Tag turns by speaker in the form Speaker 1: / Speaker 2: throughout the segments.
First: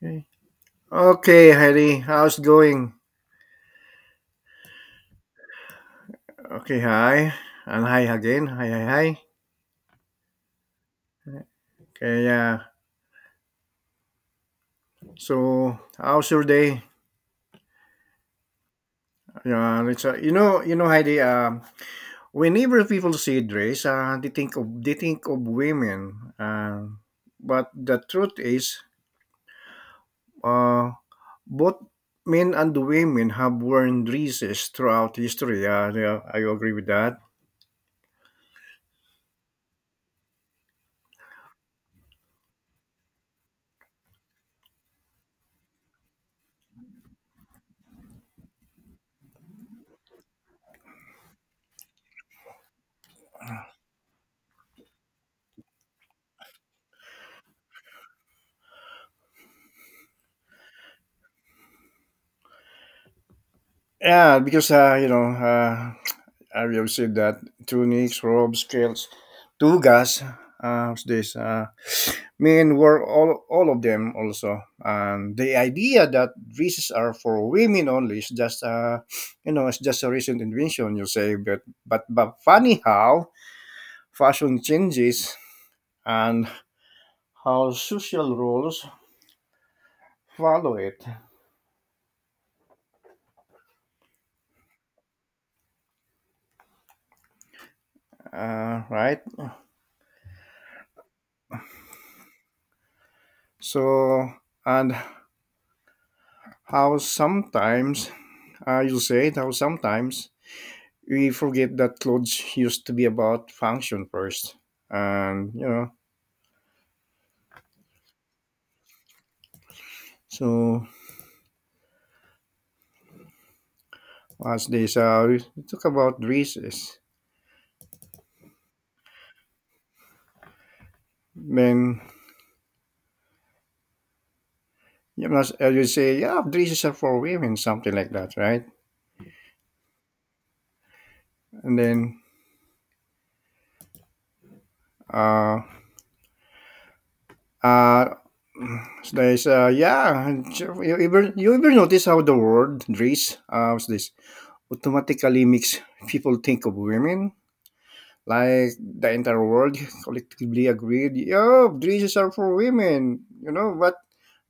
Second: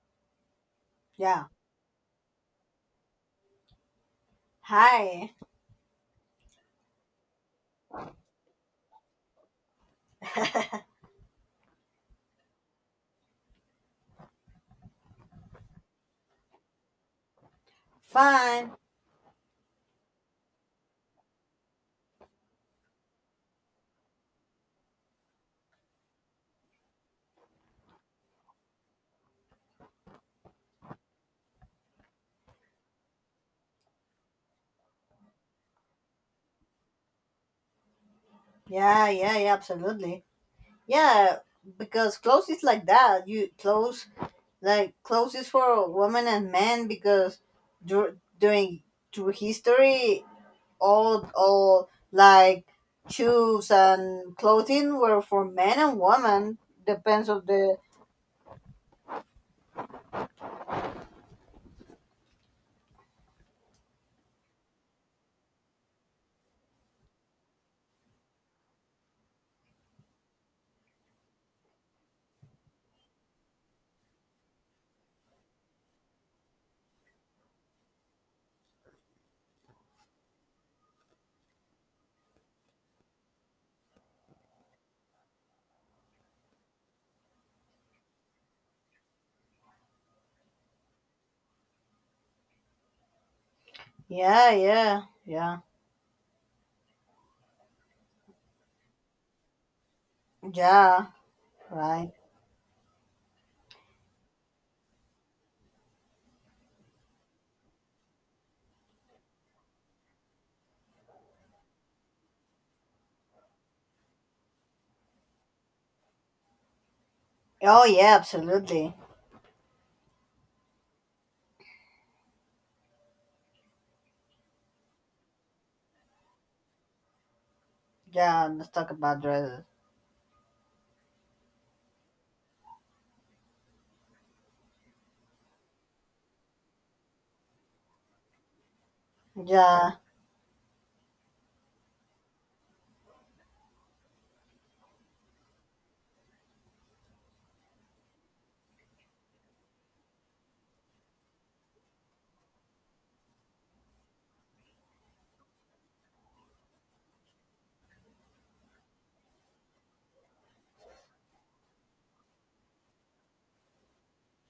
Speaker 1: Okay.
Speaker 2: Yeah.
Speaker 1: Okay, Heidi. How's going?
Speaker 2: Hi.
Speaker 1: Okay, hi. And hi again. Hi, hi, hi. Okay, yeah. So, how's your day?
Speaker 2: Fine.
Speaker 1: Yeah, let's, Heidi, whenever people see dress, they think of women. But the truth is, uh, both men and women have worn dresses throughout history. Yeah, I agree with that.
Speaker 2: Yeah, yeah, yeah, absolutely. Yeah, because clothes is like that. You clothes like clothes is for women and men because during through history all like shoes and clothing were for men and women depends of the
Speaker 1: Yeah, because, have you seen that? Tunics, robes, kilts, tugas. What's this? Men wore all of them also. And the idea that dresses are for women only is just, it's just a recent invention, you say. But, but funny how fashion changes and how social rules follow it,
Speaker 2: yeah, yeah, yeah,
Speaker 1: right?
Speaker 2: yeah, right.
Speaker 1: So, and how sometimes, you say, how sometimes we forget that clothes used to be about function first. And,
Speaker 2: Oh, yeah, absolutely.
Speaker 1: so as they saw, we talk about dresses.
Speaker 2: Yeah, let's talk about dresses.
Speaker 1: Then, you must, I would say, yeah, dresses are for women, something like that, right?
Speaker 2: Yeah.
Speaker 1: And then, uh, uh, so they say, yeah, you ever notice how the word dress, what's this, automatically makes people think of women? Like the entire world collectively agreed, "Yo, dresses are for women," you know. But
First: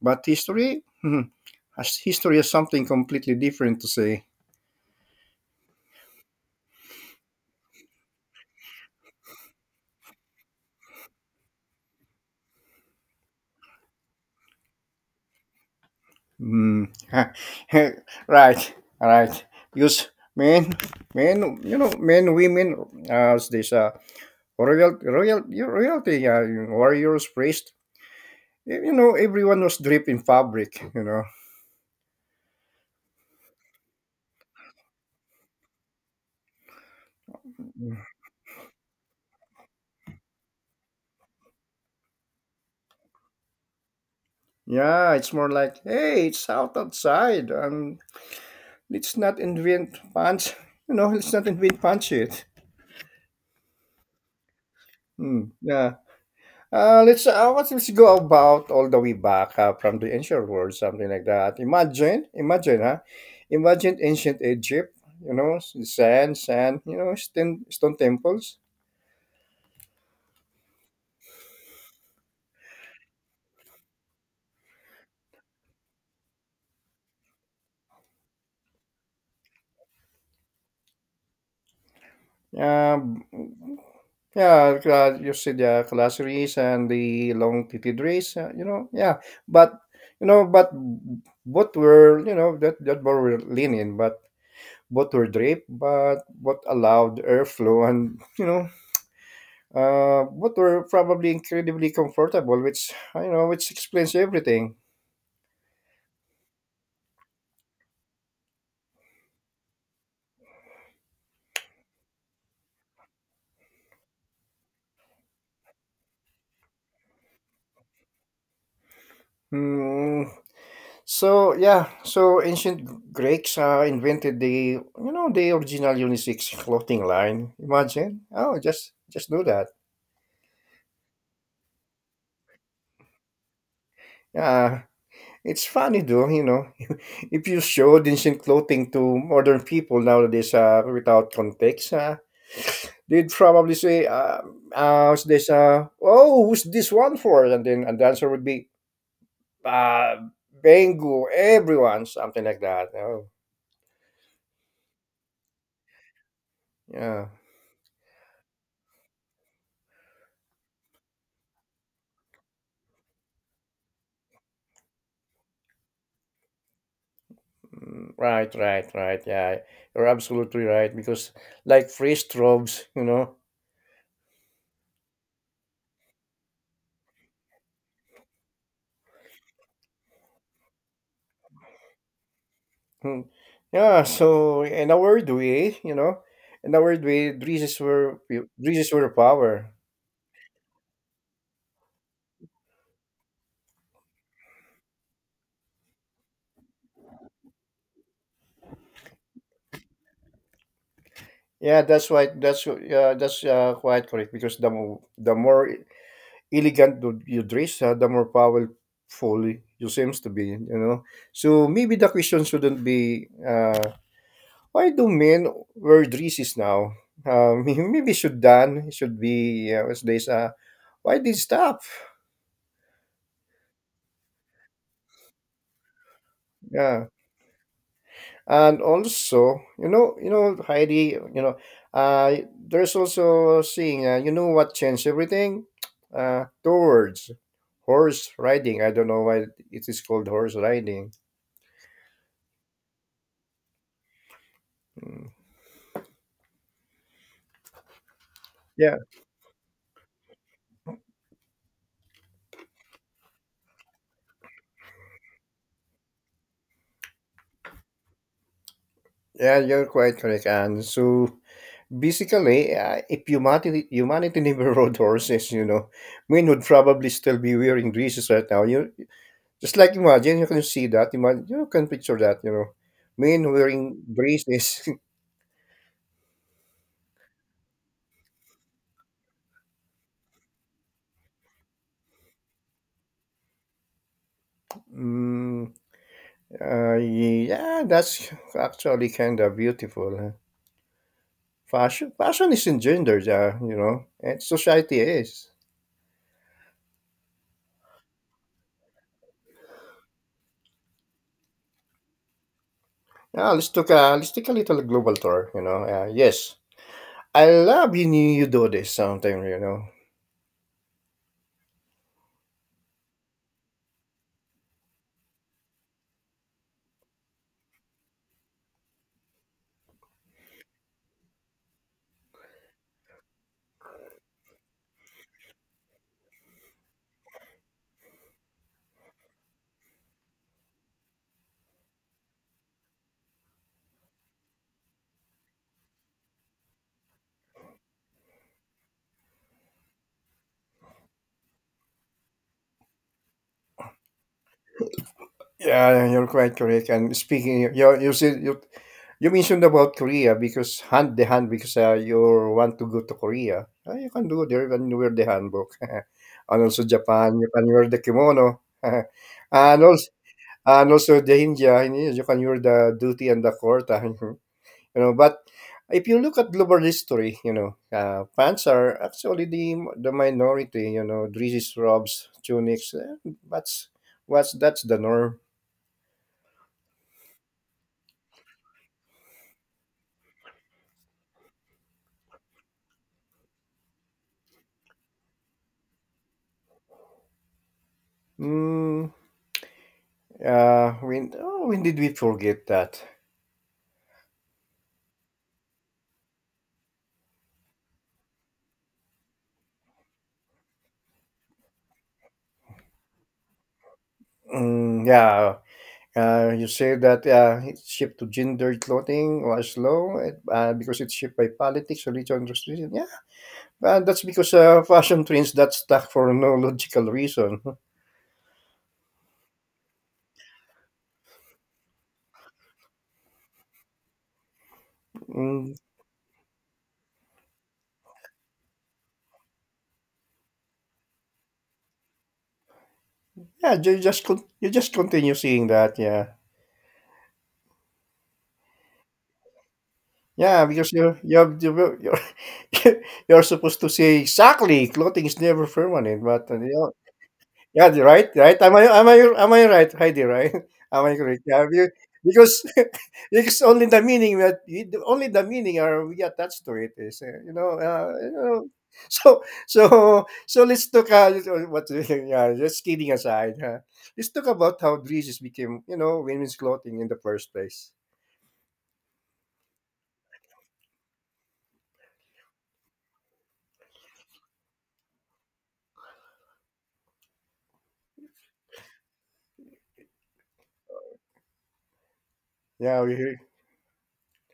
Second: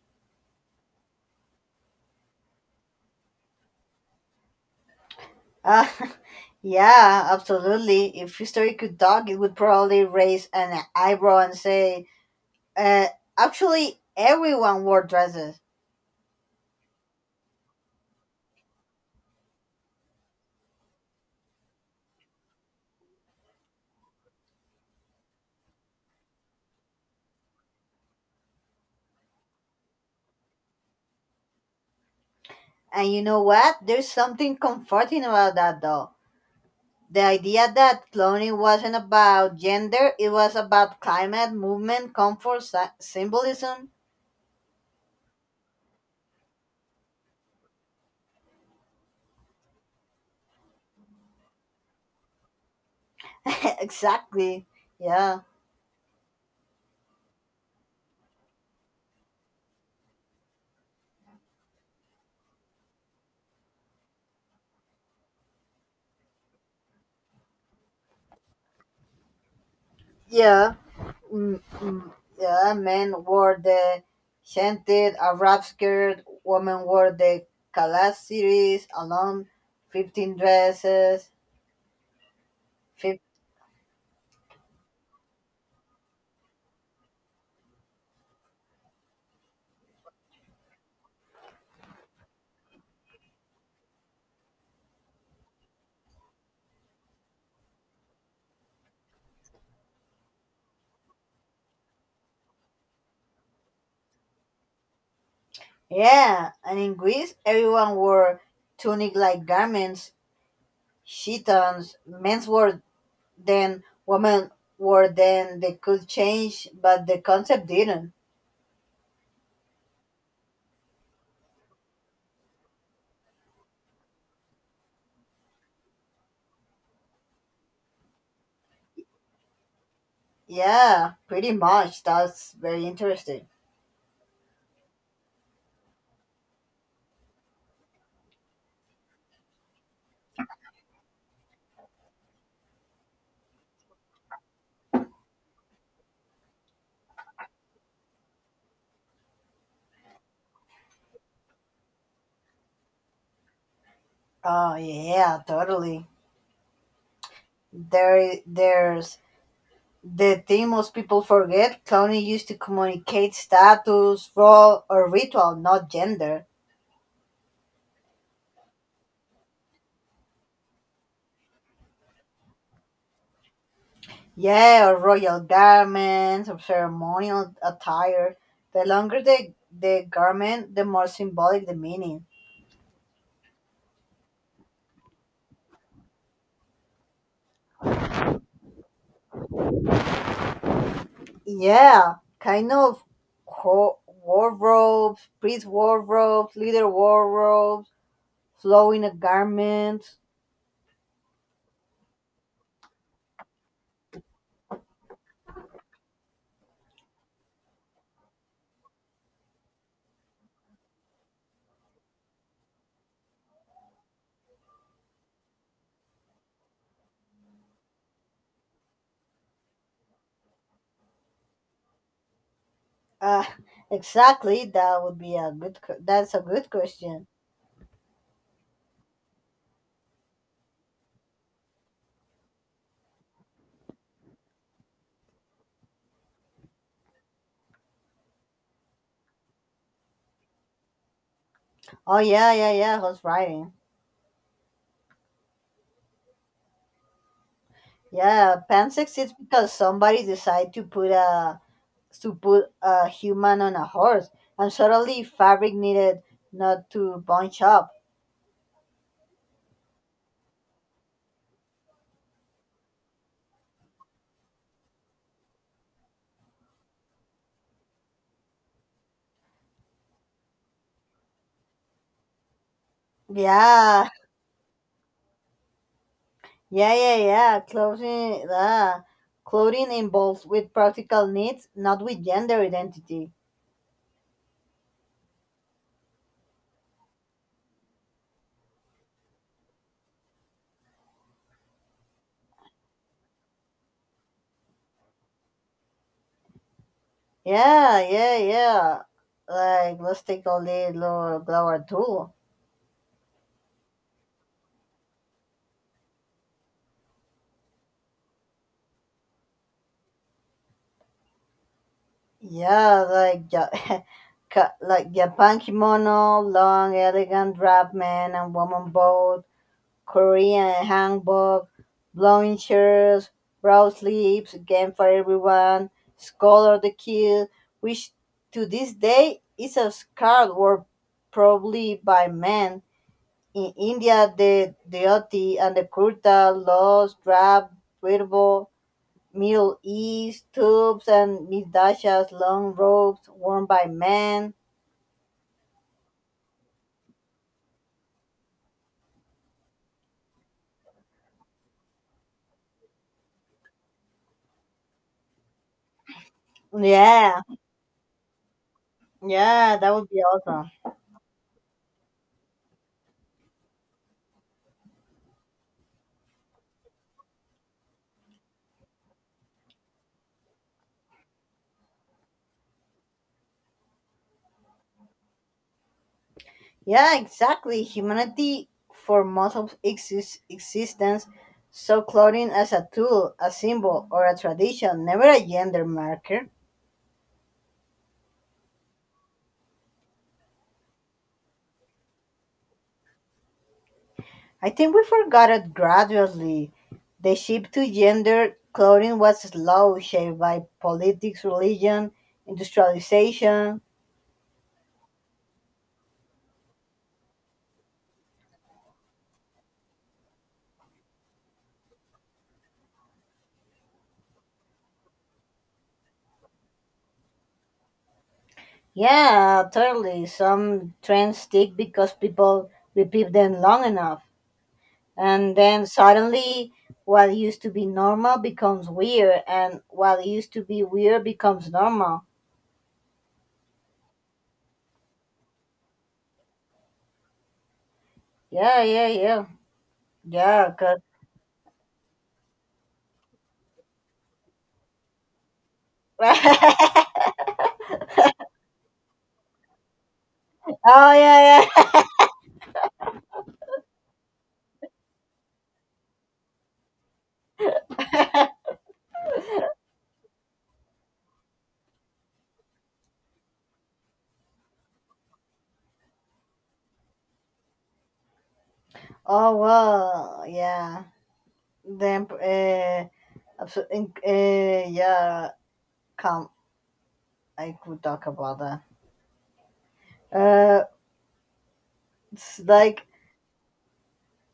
Speaker 1: history, hmm. As history has something completely different to say.
Speaker 2: Uh, yeah, absolutely. If history could talk, it would probably raise an eyebrow and say, uh, actually, everyone wore dresses.
Speaker 1: Hmm. Right, right. Because men, men, men, women, as this royalty, warriors, priest. You know, everyone was draped in fabric. You know.
Speaker 2: And you know what? There's something comforting about that, though. The idea that cloning wasn't about gender, it was about climate, movement, comfort, symbolism.
Speaker 1: Yeah, it's more like, hey, it's out outside. Let's not invent punch. You know, let's not invent punch it.
Speaker 2: Exactly. Yeah.
Speaker 1: Hmm, yeah. Let's what let's go about all the way back from the ancient world, something like that. Imagine, huh? Imagine ancient Egypt. You know, sand. You know, stone temples.
Speaker 2: Yeah. Mm, mm, yeah, men wore the scented Arab skirt, women wore the calasiris, alone, 15 dresses. Fif-
Speaker 1: Um, yeah, you see the classeries and the long cathedrals, you know, yeah. But, but both were, that both were lenient, but what were draped, but what allowed airflow and what were probably incredibly comfortable, which you know which explains everything.
Speaker 2: yeah, and in Greece, everyone wore tunic like garments, chitons. Men's wore then, women wore then, they could change, but the concept didn't.
Speaker 1: Hmm. So yeah, so ancient Greeks invented the you know the original unisex clothing line. Imagine, oh, just do that.
Speaker 2: Yeah, pretty much. That's very interesting.
Speaker 1: Yeah, it's funny though, you know. If you showed ancient clothing to modern people nowadays without context, they'd probably say, oh, who's this one for? And then and the answer would be, uh, Bengu, everyone, something like that. Oh,
Speaker 2: Oh yeah, totally.
Speaker 1: yeah.
Speaker 2: There's the thing most people forget cloning used to communicate status, role, or ritual, not gender.
Speaker 1: Mm, right, right, right. Yeah, you're absolutely right. Because like free strobes, you know.
Speaker 2: Yeah, or royal garments, or ceremonial attire. The longer the garment, the more symbolic the meaning.
Speaker 1: Hmm. Yeah, so in a weird way, in a weird way, dresses were power.
Speaker 2: Yeah, kind of wardrobes, priest wardrobes, leader wardrobes, flowing garments.
Speaker 1: Yeah, that's right. That's quite correct because the more elegant you dress, the more powerful you seems to be. You know, so maybe the question shouldn't be why do men wear dresses now? Maybe should be what's this? Why did stop?
Speaker 2: Uh, exactly, that would be a good. That's a good
Speaker 1: Yeah.
Speaker 2: question.
Speaker 1: And also Heidi, uh there's also seeing you know what changed everything towards horse riding. I don't know why it is called horse riding.
Speaker 2: Oh yeah, yeah, yeah. Who's writing? Yeah,
Speaker 1: Yeah,
Speaker 2: pansex is because somebody decided to put a human on a horse, and suddenly fabric needed not to bunch up.
Speaker 1: yeah you're quite correct. And so basically if humanity never rode horses, you know, men would probably still be wearing dresses right now. You just like imagine you can see that. Imagine you can picture that, you know, men wearing
Speaker 2: Yeah,
Speaker 1: dresses.
Speaker 2: yeah, yeah, yeah. Clothing, clothing involves with practical needs, not with gender identity.
Speaker 1: Mm, yeah, that's actually kind of beautiful, huh? Fashion isn't gendered, you know, and society is.
Speaker 2: Yeah, yeah, yeah. Like let's take a little blower tool.
Speaker 1: Yeah, let's take a little global tour. You know, yes, I love you. You do this sometime. You know,
Speaker 2: Yeah, like Japan kimono, long, elegant wrap, man and woman both. Korean handbook, blowing chairs, broad sleeves, game for everyone, scholar the kid, which to this day is a scarred word probably by men. In India, the dhoti and the kurta, laws, drab, wearable, Middle East, tubes and midashas, long robes worn by men.
Speaker 1: yeah, you're quite correct. And speaking, you said you mentioned about Korea because hand, because you want to go to Korea. You can do there and wear the handbook, and also Japan.
Speaker 2: Yeah,
Speaker 1: You can wear the kimono,
Speaker 2: yeah,
Speaker 1: and
Speaker 2: that would
Speaker 1: also
Speaker 2: be awesome.
Speaker 1: the India, you know, you can hear the duty and the court, you know. But if you look at global history, you know, pants are actually the minority. You know, dresses, robes, tunics. That's the norm.
Speaker 2: Yeah, exactly. Humanity, for most of its existence, saw clothing as a tool, a symbol, or a tradition, never a gender marker.
Speaker 1: Mm, when when did we forget that?
Speaker 2: I think we forgot it gradually. The shift to gender clothing was slow, shaped by politics, religion, industrialization.
Speaker 1: Mm, yeah. You say that it's shift to gender clothing was low, because it's shaped by politics, religion, and restriction. Yeah, well, that's because fashion trends that stuck for no logical reason.
Speaker 2: Yeah, totally. Some trends stick because people repeat them long enough. And
Speaker 1: Mm,
Speaker 2: then suddenly what used to be normal becomes weird and what used to be weird becomes normal.
Speaker 1: yeah, you just you just continue seeing that. Yeah,
Speaker 2: Yeah, yeah, yeah,
Speaker 1: yeah,
Speaker 2: yeah,
Speaker 1: because you have you're you're supposed to say exactly clothing is never permanent, but you Yeah, right, right. Am I right, Heidi? Right? Am
Speaker 2: oh
Speaker 1: I correct?
Speaker 2: yeah,
Speaker 1: Yeah, you,
Speaker 2: yeah.
Speaker 1: because because only the meaning that only the meaning are we attached to it is you know. So so so let's talk. What? Yeah, just kidding aside, huh? Let's talk about how dresses became you know women's clothing in the first place.
Speaker 2: Oh well, yeah, then uh, yeah, come, I could talk about that. uh it's
Speaker 1: Yeah,
Speaker 2: like
Speaker 1: we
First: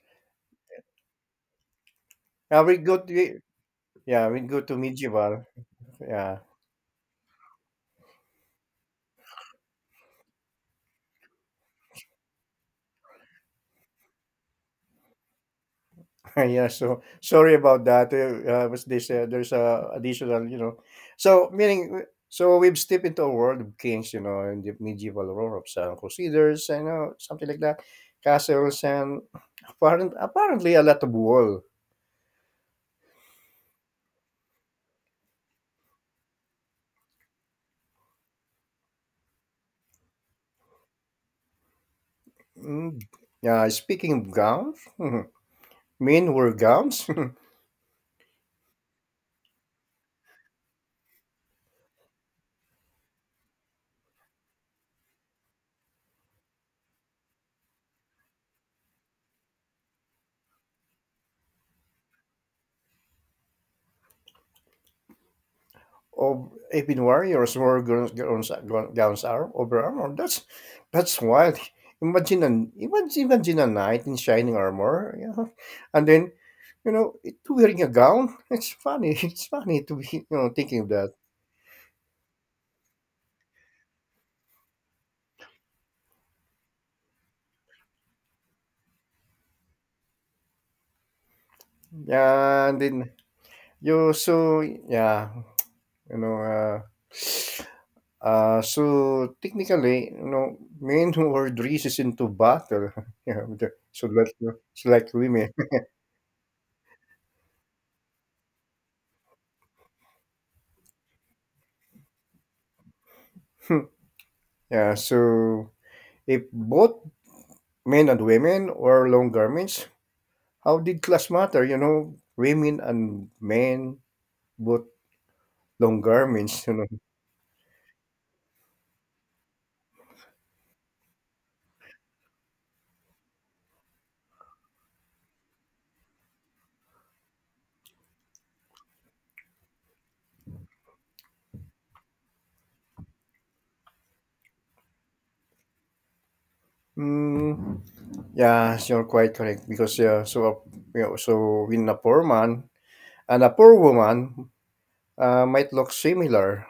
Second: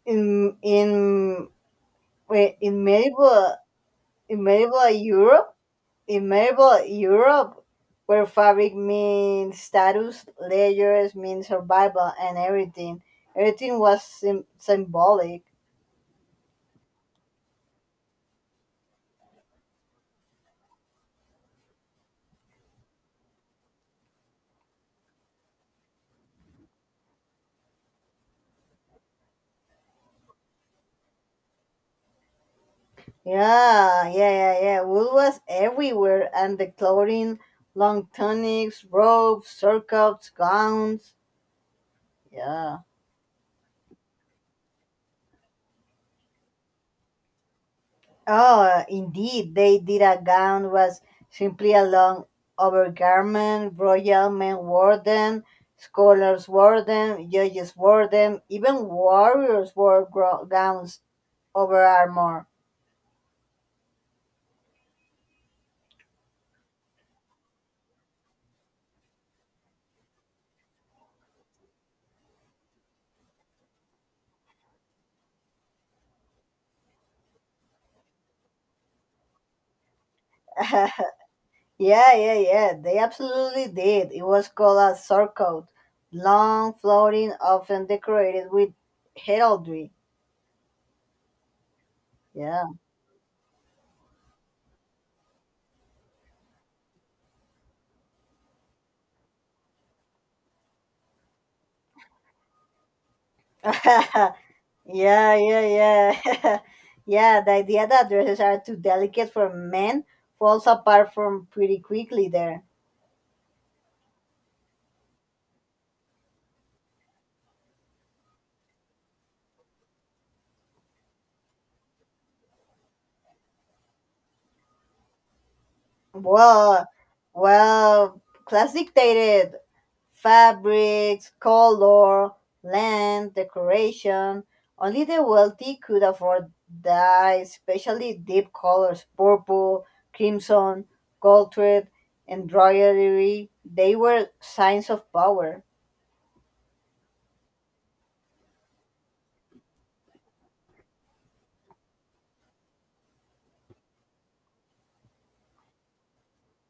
Speaker 2: in wait
Speaker 1: yeah we
Speaker 2: in
Speaker 1: go to
Speaker 2: medieval,
Speaker 1: yeah,
Speaker 2: in
Speaker 1: we go to
Speaker 2: medieval
Speaker 1: medieval.
Speaker 2: Europe. In
Speaker 1: Yeah.
Speaker 2: medieval Europe, where fabric means status, layers mean survival, and everything was symbolic.
Speaker 1: Yeah, so sorry about that. Was this there's a additional, you know. So meaning, so we've stepped into a world of kings, you know, and the medieval Europe, of some crusaders, you know, something like that, castles, and apparently a lot of wool.
Speaker 2: Yeah, yeah, yeah, yeah. Wool was everywhere, and the clothing, long tunics, robes, surcoats, gowns. Yeah.
Speaker 1: Mm. Yeah, speaking of gowns, men wear gowns.
Speaker 2: Oh, indeed, they did. A gown was simply a long overgarment. Royal men wore them, scholars wore them, judges wore them, even warriors wore gowns over armor.
Speaker 1: Of Apin warriors wore gowns, gowns are over armor. That's wild. Imagine a knight in shining armor, you know, and then you know wearing a gown. It's funny. It's funny to be you know thinking of that.
Speaker 2: Yeah, yeah, yeah, they absolutely did. It was called a surcoat, long, floating, often decorated with heraldry. Yeah.
Speaker 1: Yeah, and then you so yeah, you know. So technically, you know, men who are dresses into battle, yeah, so like so like
Speaker 2: Yeah,
Speaker 1: women.
Speaker 2: yeah, yeah. Yeah, the idea that dresses are too delicate for men falls apart from pretty quickly there.
Speaker 1: Yeah, so if both men and women wore long garments, how did class matter? You know, women and men both long garments. You know.
Speaker 2: Well, well, class dictated fabrics, color, land, decoration. Only the wealthy could afford dye, especially deep colors, purple, crimson, gold thread, embroidery. They were signs of power.
Speaker 1: Mm, yeah, you're quite correct because yeah, so a, you know, so in a poor man and a poor woman might look similar,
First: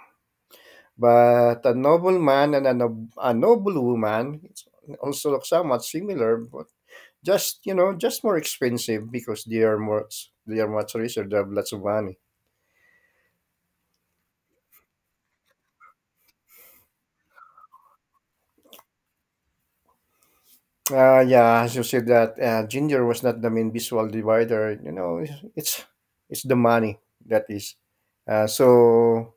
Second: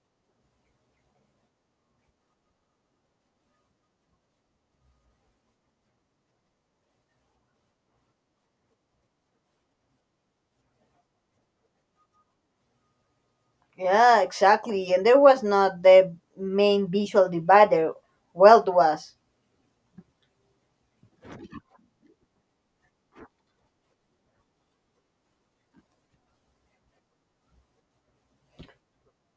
Speaker 1: but a noble man and a, a noble woman also look somewhat similar, but just you know, just more expensive because they are more they are much richer. They have lots of money.
Speaker 2: Yeah, exactly. And there was not the main visual divider. Wealth was.
Speaker 1: Yeah, as you said that, Ginger was not the main visual divider. You know, it's the money that is. So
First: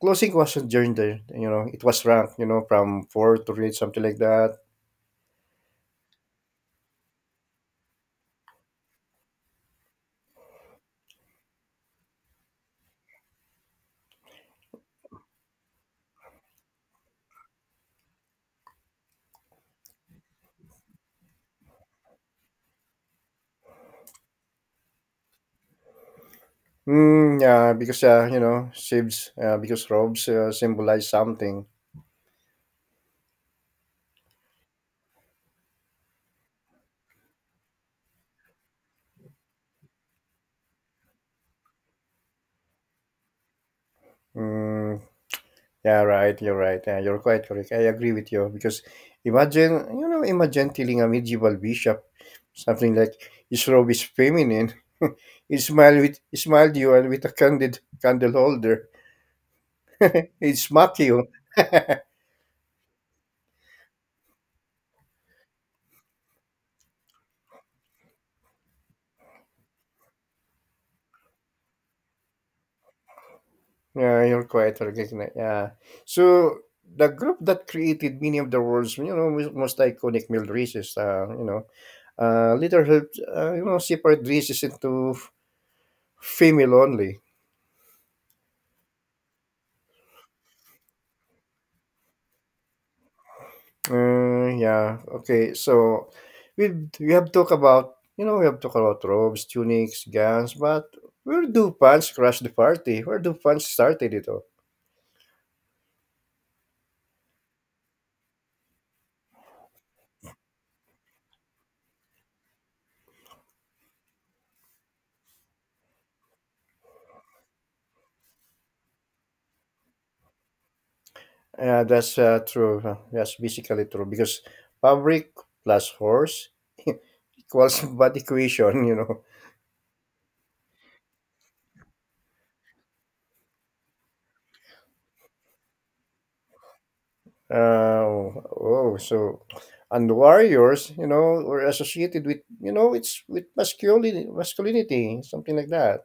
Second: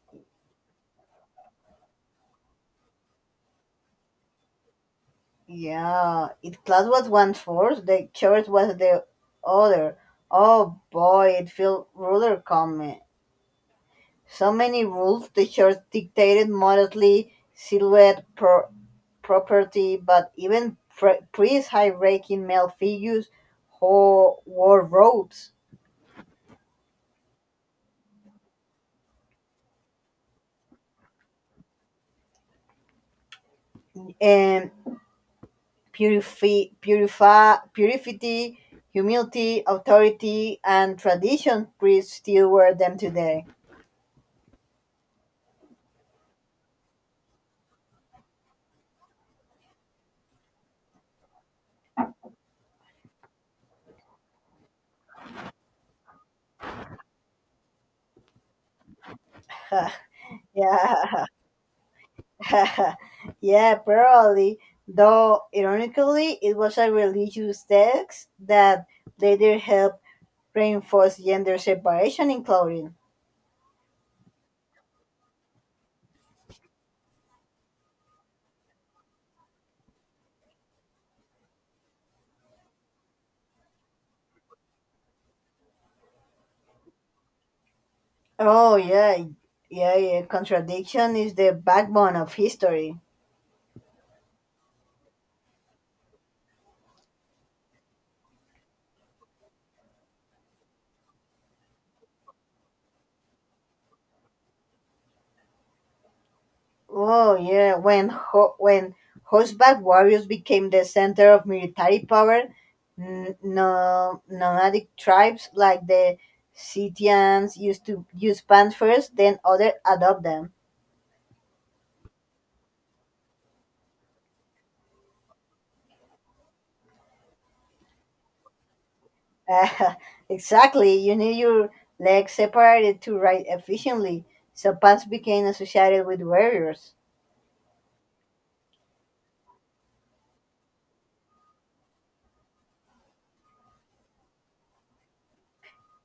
Speaker 1: closing wasn't Ginger. You know, it was ranked. You know, from four to eight, something like that.
Speaker 2: Yeah, it class was one force, the church was the other. Oh boy, it felt ruler coming. So many rules the church dictated modestly, silhouette, property, but even priests high ranking male figures who wore robes.
Speaker 1: Mm, yeah, because you know, saves because robes symbolize something.
Speaker 2: And purity, humility, authority, and tradition priests still wear them today.
Speaker 1: Mm, yeah, right. You're right. Yeah, you're quite correct. I agree with you because imagine, you know, imagine telling a medieval bishop something like his robe is feminine. He smiled with he smiled you and with a candid candle holder. He smack
Speaker 2: Yeah,
Speaker 1: you.
Speaker 2: yeah, probably. Though, ironically, it was a religious text that later helped reinforce gender separation in clothing.
Speaker 1: Yeah, you're quite correct. Yeah. So the group that created many of the world's, you know, most iconic meal races, you know, later helped, you know, separate races into female only.
Speaker 2: Oh, yeah, yeah, yeah. Contradiction is the backbone of history.
Speaker 1: Yeah. Okay. So we have talked about you know we have talked about robes, tunics, gowns, but where do pants crash the party? Where do pants started it all?
Speaker 2: Oh yeah, when horseback warriors became the center of military power, nomadic tribes like the Scythians used to use pants first, then others adopt them.
Speaker 1: Yeah, that's true, huh. That's basically true because fabric plus horse equals body equation. You know.
Speaker 2: Uh, exactly, you need your legs separated to ride efficiently, so pants became associated with warriors.
Speaker 1: Oh, so and warriors, you know, were associated with you know it's with masculinity, something like that.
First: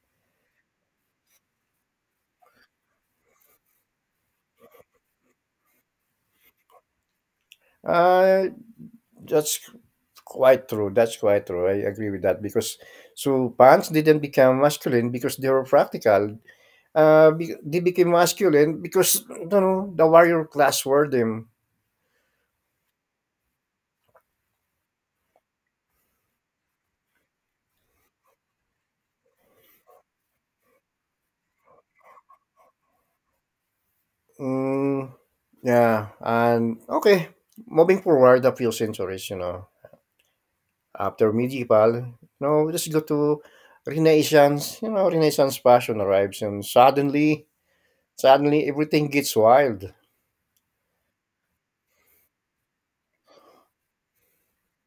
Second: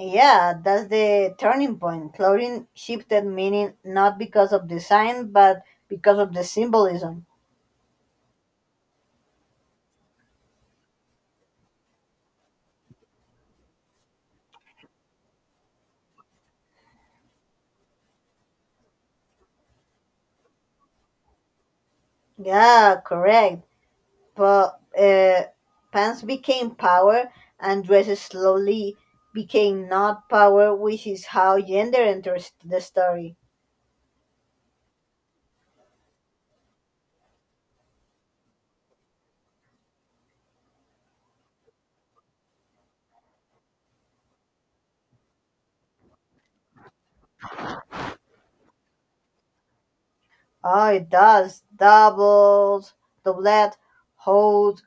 Speaker 2: Yeah, that's the turning point. Clothing shifted meaning not because of design, but because of the symbolism.
Speaker 1: Uh, that's quite true. That's quite true. I agree with that because so pants didn't become masculine because they were practical. They became masculine because you know the warrior class wore them.
Speaker 2: Yeah, correct. But pants became power, and dresses slowly became not power, which is how gender enters the story.
Speaker 1: Mm, yeah, and okay. Moving forward a few centuries, you know, after medieval, you know, we just go to Renaissance. You know, Renaissance fashion arrives, and suddenly everything gets wild.
Speaker 2: Oh, it does. Doubles, doublet, hold,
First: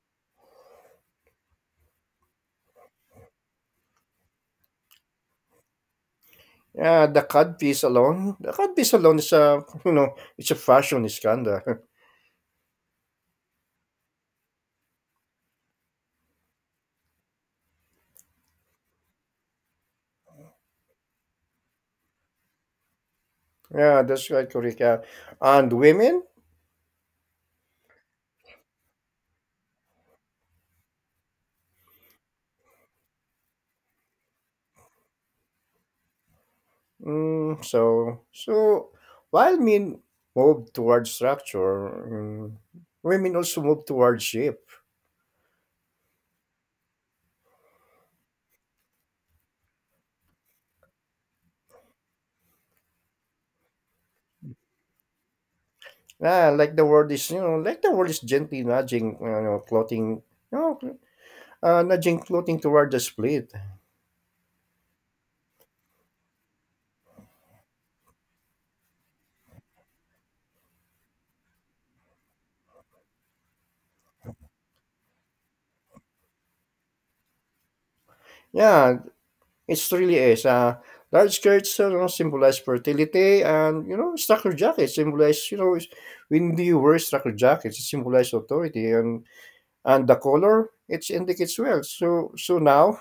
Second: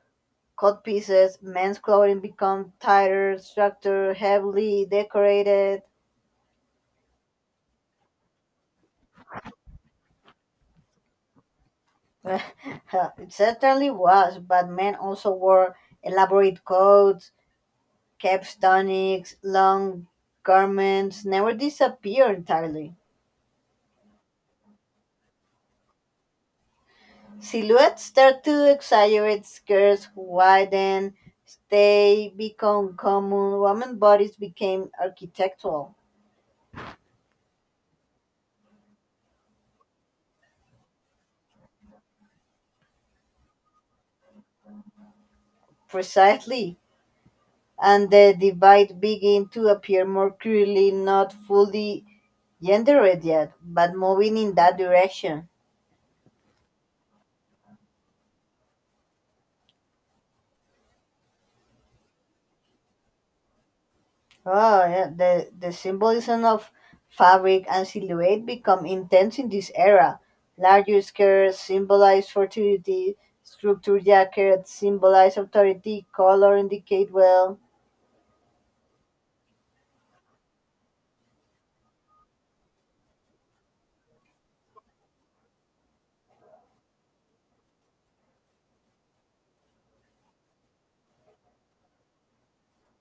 Speaker 2: cut pieces, men's clothing become tighter, structured, heavily decorated.
Speaker 1: Yeah, The codpiece alone is a you know it's a fashion scandal.
Speaker 2: It certainly was, but men also wore elaborate coats, Capstonics, long garments never disappear entirely.
Speaker 1: Yeah, that's right, Kurika. And women.
Speaker 2: Silhouettes start to exaggerate, skirts widen, they become common, women bodies became architectural.
Speaker 1: Mm, so so while men move towards structure, mm, women also move towards shape.
Speaker 2: Precisely. And the divide begin to appear more clearly, not fully gendered yet, but moving in that direction.
Speaker 1: Yeah, like the world is you know like the world is gently nudging you know clothing you know nudging clothing toward the split.
Speaker 2: Oh, yeah. The symbolism of fabric and silhouette become intense in this era. Larger skirts symbolize fertility, structured jackets symbolize authority, color indicate well.
Speaker 1: Yeah, it really is. Large skirts, you know, symbolize fertility, and you know, structure jackets symbolize, you know, when you wear structure jackets, it symbolizes authority, and the color it indicates wealth. So so now,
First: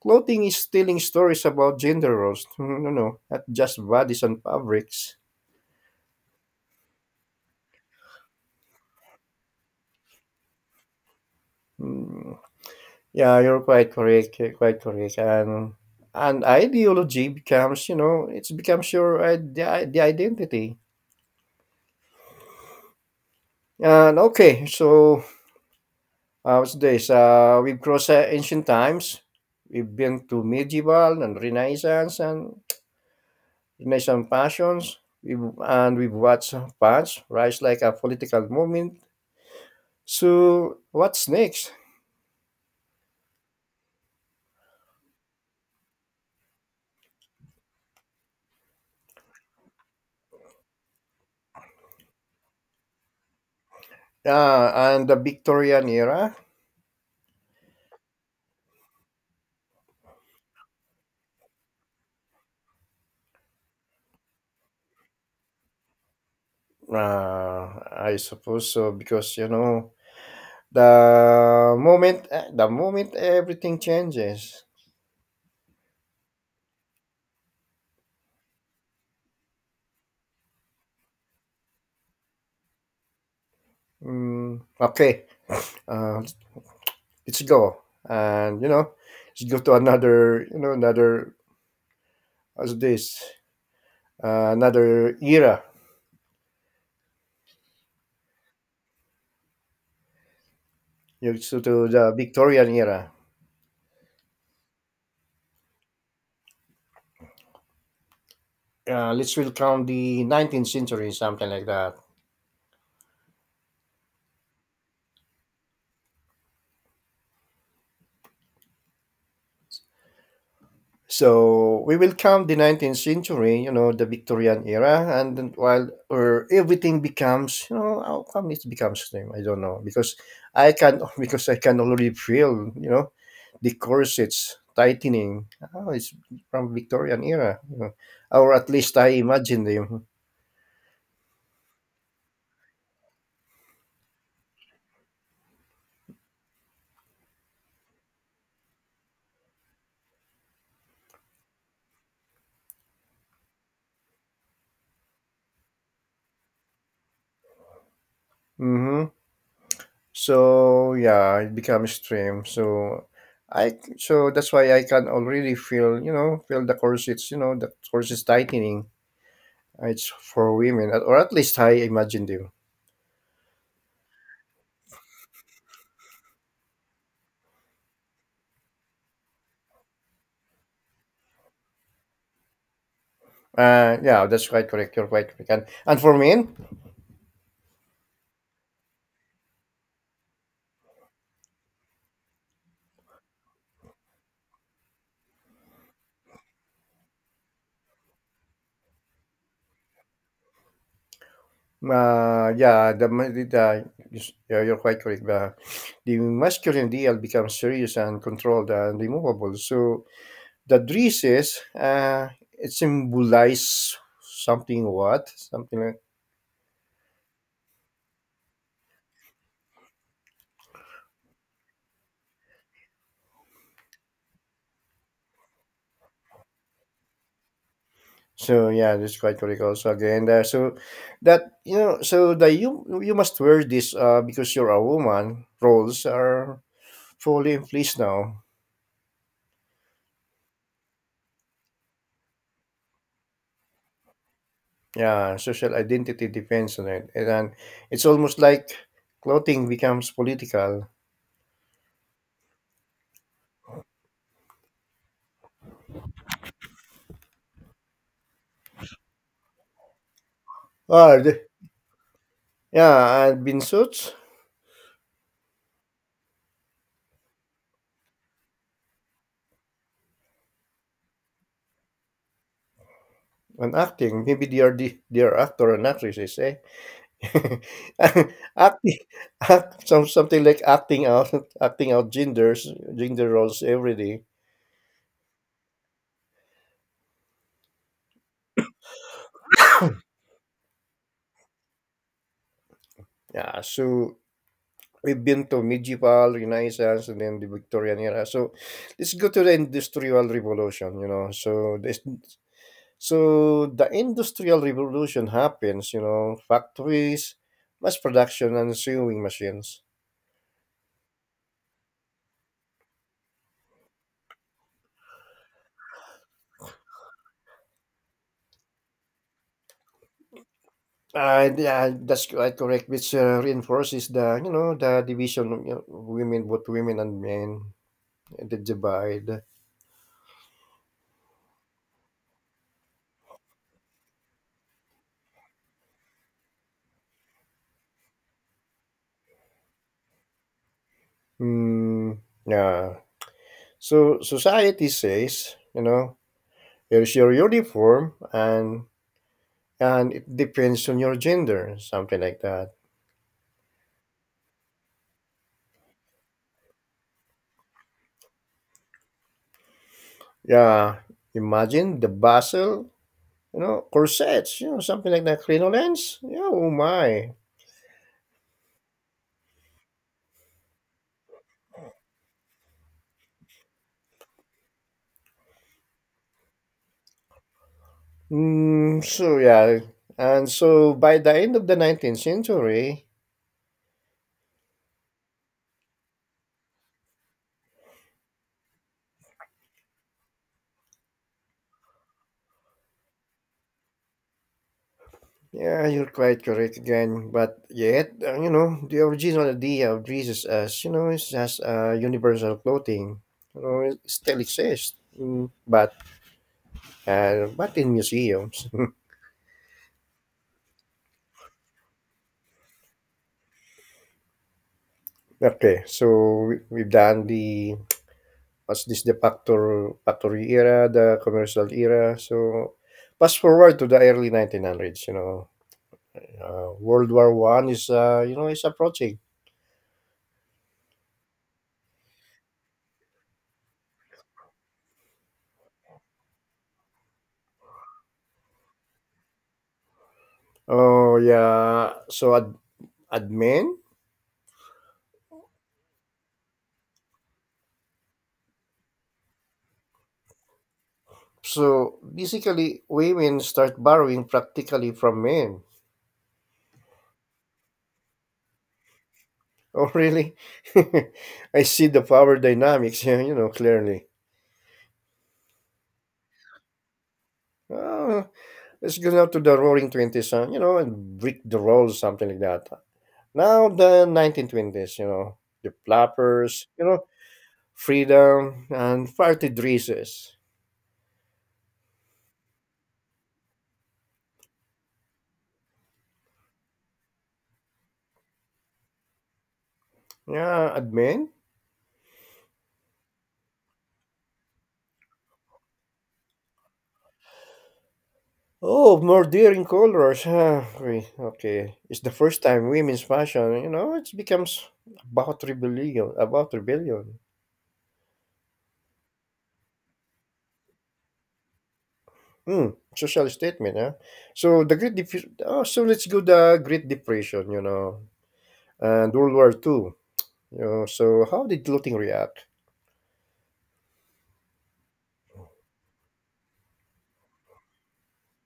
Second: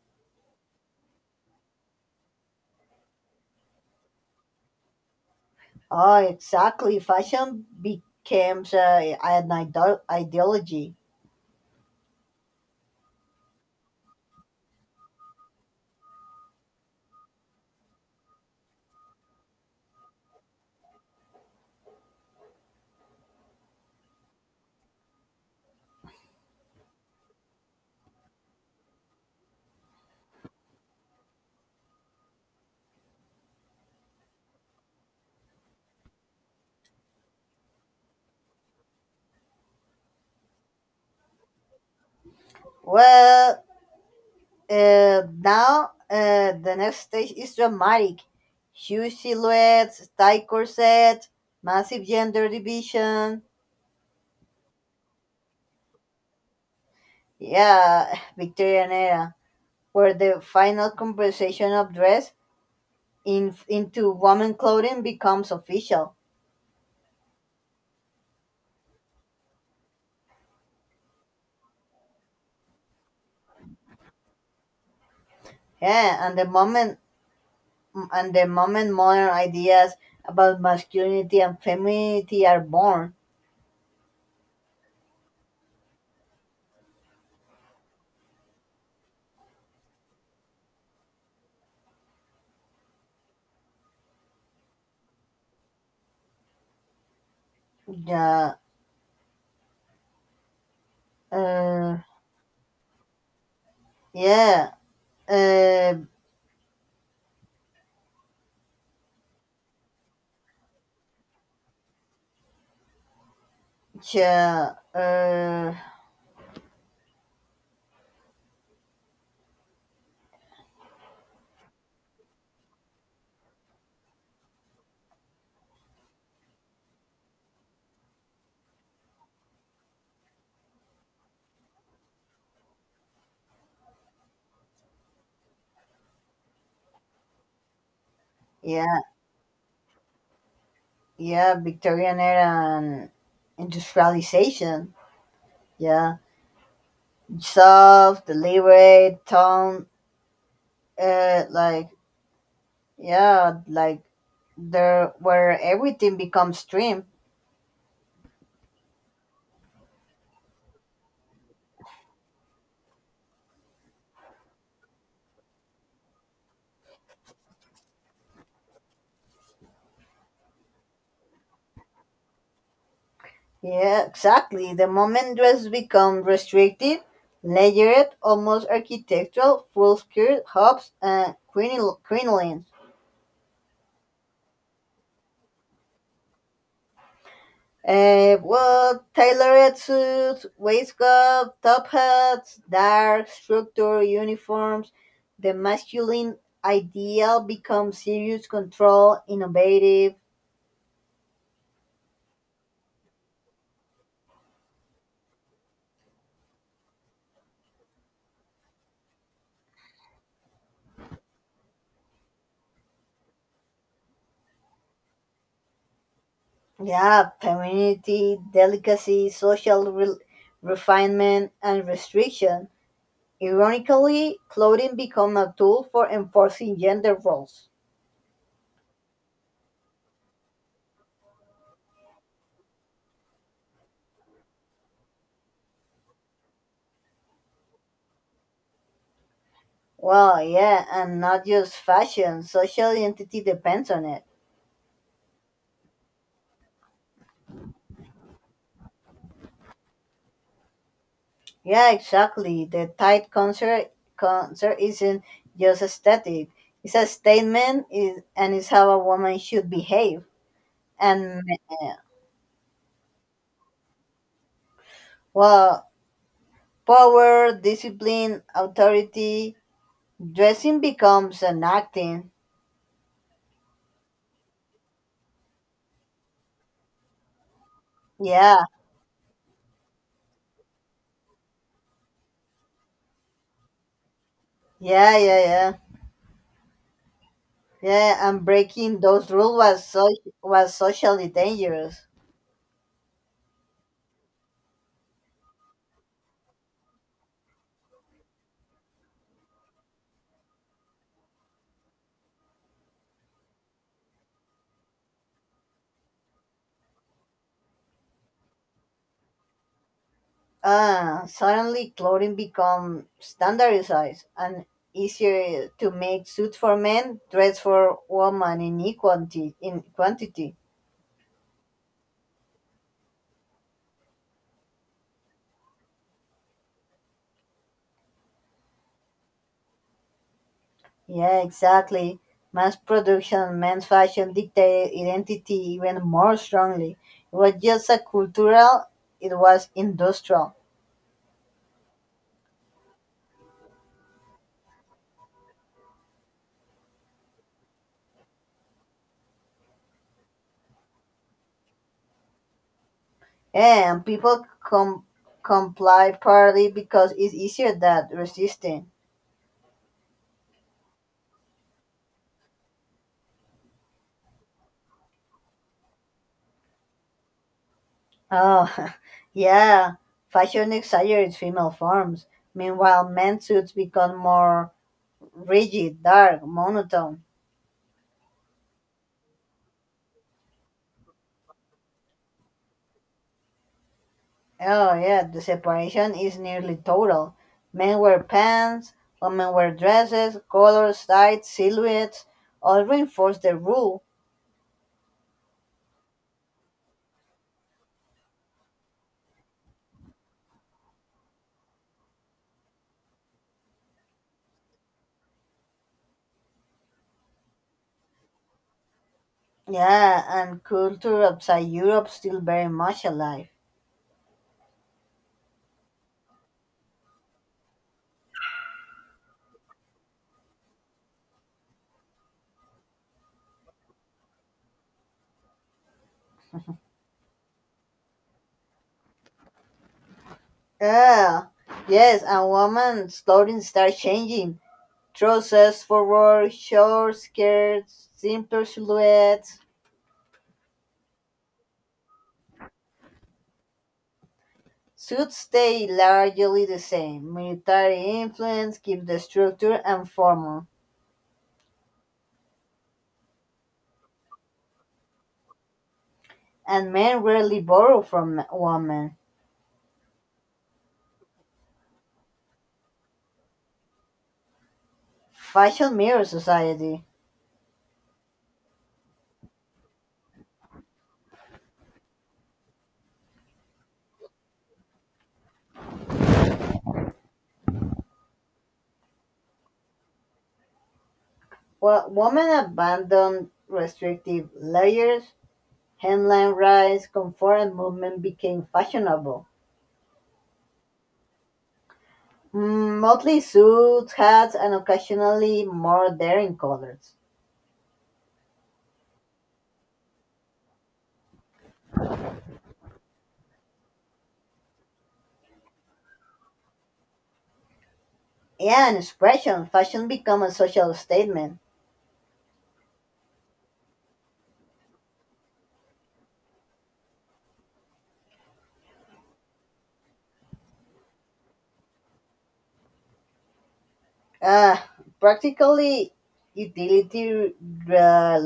Speaker 1: clothing is telling stories about gender roles. Mm, no, no, not just bodies and fabrics.
Speaker 2: Oh, exactly. Fashion becomes an ideology.
Speaker 1: Mm, yeah, you're quite correct. You're quite correct, and ideology becomes, it becomes your the identity. And okay, so what's this? We've crossed ancient times. We've been to medieval and Renaissance passions. We've watched France rise like a political movement. So what's next?
Speaker 2: Well, now the next stage is dramatic. Huge silhouettes, tight corsets, massive gender division.
Speaker 1: And the Victorian era.
Speaker 2: Yeah, Victorian era, where the final conversation of dress in, into woman clothing becomes official.
Speaker 1: Uh, I suppose so, because you know the moment everything changes.
Speaker 2: Yeah, and the moment modern ideas about masculinity and femininity are born.
Speaker 1: Okay, uh, let's go, and you know let's go to another, as this another era.
Speaker 2: Yeah,
Speaker 1: You to
Speaker 2: uh,
Speaker 1: the victorian era
Speaker 2: yeah, uh,
Speaker 1: Let's will count the 19th century, something like that.
Speaker 2: yeah, uh,
Speaker 1: So we will count the 19th century, you know, the Victorian era, and then while or everything becomes, you know, how come it becomes name, I don't know, because I can because I can already feel, you know, the corsets tightening. Oh, it's from Victorian era, you know, or at least
Speaker 2: yeah,
Speaker 1: I imagine them.
Speaker 2: yeah, Victorian era and industrialization. Yeah, soft, deliberate, tone, like yeah, like there where everything becomes stream.
Speaker 1: Hmm. So yeah, it becomes stream. So I so that's why I can already feel the corsets you know the corsets tightening. It's for women, or at least I imagine them.
Speaker 2: Yeah, exactly. The moment dress become restrictive, layered, almost architectural, full skirt, hubs, and crinolines.
Speaker 1: Yeah, that's quite correct. You're quite correct. And for men,
Speaker 2: Well, tailored suits, waistcoat, top hats, dark structure, uniforms. The masculine ideal becomes serious, control, innovative.
Speaker 1: yeah, the, ma- the- yes, yeah, you're quite correct. The masculine ideal becomes serious and controlled and removable. So the dresses, it symbolizes something like—
Speaker 2: Yeah, femininity, delicacy, social refinement, and restriction. Ironically, clothing become a tool for enforcing gender roles.
Speaker 1: So yeah, that's quite correct also again there. So that you know, so that you must wear this because you're a woman. Roles are fully in place now.
Speaker 2: Well, yeah, and not just fashion. Social identity depends on it.
Speaker 1: Yeah, social identity depends on it, and then it's almost like clothing becomes political.
Speaker 2: Yeah, exactly. The tight concert isn't just aesthetic. It's a statement, is and it's how a woman should behave.
Speaker 1: Or
Speaker 2: And
Speaker 1: the,
Speaker 2: uh,
Speaker 1: yeah, I've been suits
Speaker 2: well, power, discipline, authority, dressing becomes an acting.
Speaker 1: on acting. Maybe they are the, they are actor and actresses, eh?
Speaker 2: Yeah,
Speaker 1: Acting, some something like acting out genders, gender roles every day.
Speaker 2: yeah, yeah, yeah. Yeah, and breaking those rules was was socially dangerous.
Speaker 1: Yeah, so we've been to medieval, Renaissance, and then the Victorian era. So let's go to the Industrial Revolution. You know, so the Industrial Revolution happens. You know, factories, mass production, and sewing machines.
Speaker 2: Suddenly clothing become standardized and easier to make suits for men, dress for women in equality in quantity.
Speaker 1: Yeah, that's quite correct, which reinforces the division of, you know, women, both women and men, the divide.
Speaker 2: Yeah, exactly. Mass production, men's fashion dictated identity even more strongly. It was just a cultural, it was industrial.
Speaker 1: Hmm. Yeah. So society says, you know, here's your uniform, and it depends on your gender, something like that.
Speaker 2: Yeah, and people comply partly because it's easier than resisting.
Speaker 1: Yeah, imagine the bustle, you know, corsets, you know, something like that, crinolines. Yeah, oh my.
Speaker 2: Oh, yeah. Fashion exaggerates female forms. Meanwhile, men's suits become more rigid, dark, monotone.
Speaker 1: So yeah, and so by the end of the 19th century,
Speaker 2: Oh, yeah, the separation is nearly total. Men wear pants, women wear dresses, colors, sides, silhouettes, all reinforce the rule.
Speaker 1: yeah, you're quite correct again. But yet, you know, the original idea of Jesus as, you know, it's just universal clothing, you know, it still exists. But but in museums.
Speaker 2: Yeah, and culture outside Europe still very much alive.
Speaker 1: Okay, so we've done the— what's this, the factory era, the commercial era. So fast forward to the early 1900s, you know, World War One is, you know, is approaching.
Speaker 2: Yeah, yes, and women's clothing start changing. Trousers forward, short skirts, simpler silhouettes.
Speaker 1: Oh yeah, so ad men.
Speaker 2: Suits stay largely the same. Military influence keeps the structure and formal,
Speaker 1: So basically, women start borrowing practically from men.
Speaker 2: and men rarely borrow from women.
Speaker 1: Oh really? I see the power dynamics, you know, clearly.
Speaker 2: Fashion mirrors society.
Speaker 1: Uh, let's go now to the Roaring Twenties, huh? You know, and break the rules, something like that. Now the 1920s, you know, the flappers, you know, freedom and party dresses.
Speaker 2: Well, women abandoned restrictive layers, hemline rise, comfort and movement became fashionable.
Speaker 1: Yeah, admin.
Speaker 2: Mm, Motley suits, hats, and occasionally more daring colors.
Speaker 1: Oh, more daring colors. Ah, okay, okay. It's the first time women's fashion, you know, it becomes about rebellion, about rebellion.
Speaker 2: Yeah, an expression. Fashion become a social statement.
Speaker 1: Hmm, social statement, huh? So the so let's go the Great Depression, you know, and World War Two. You know, so how did clothing react?
Speaker 2: Uh, practically, utility uh,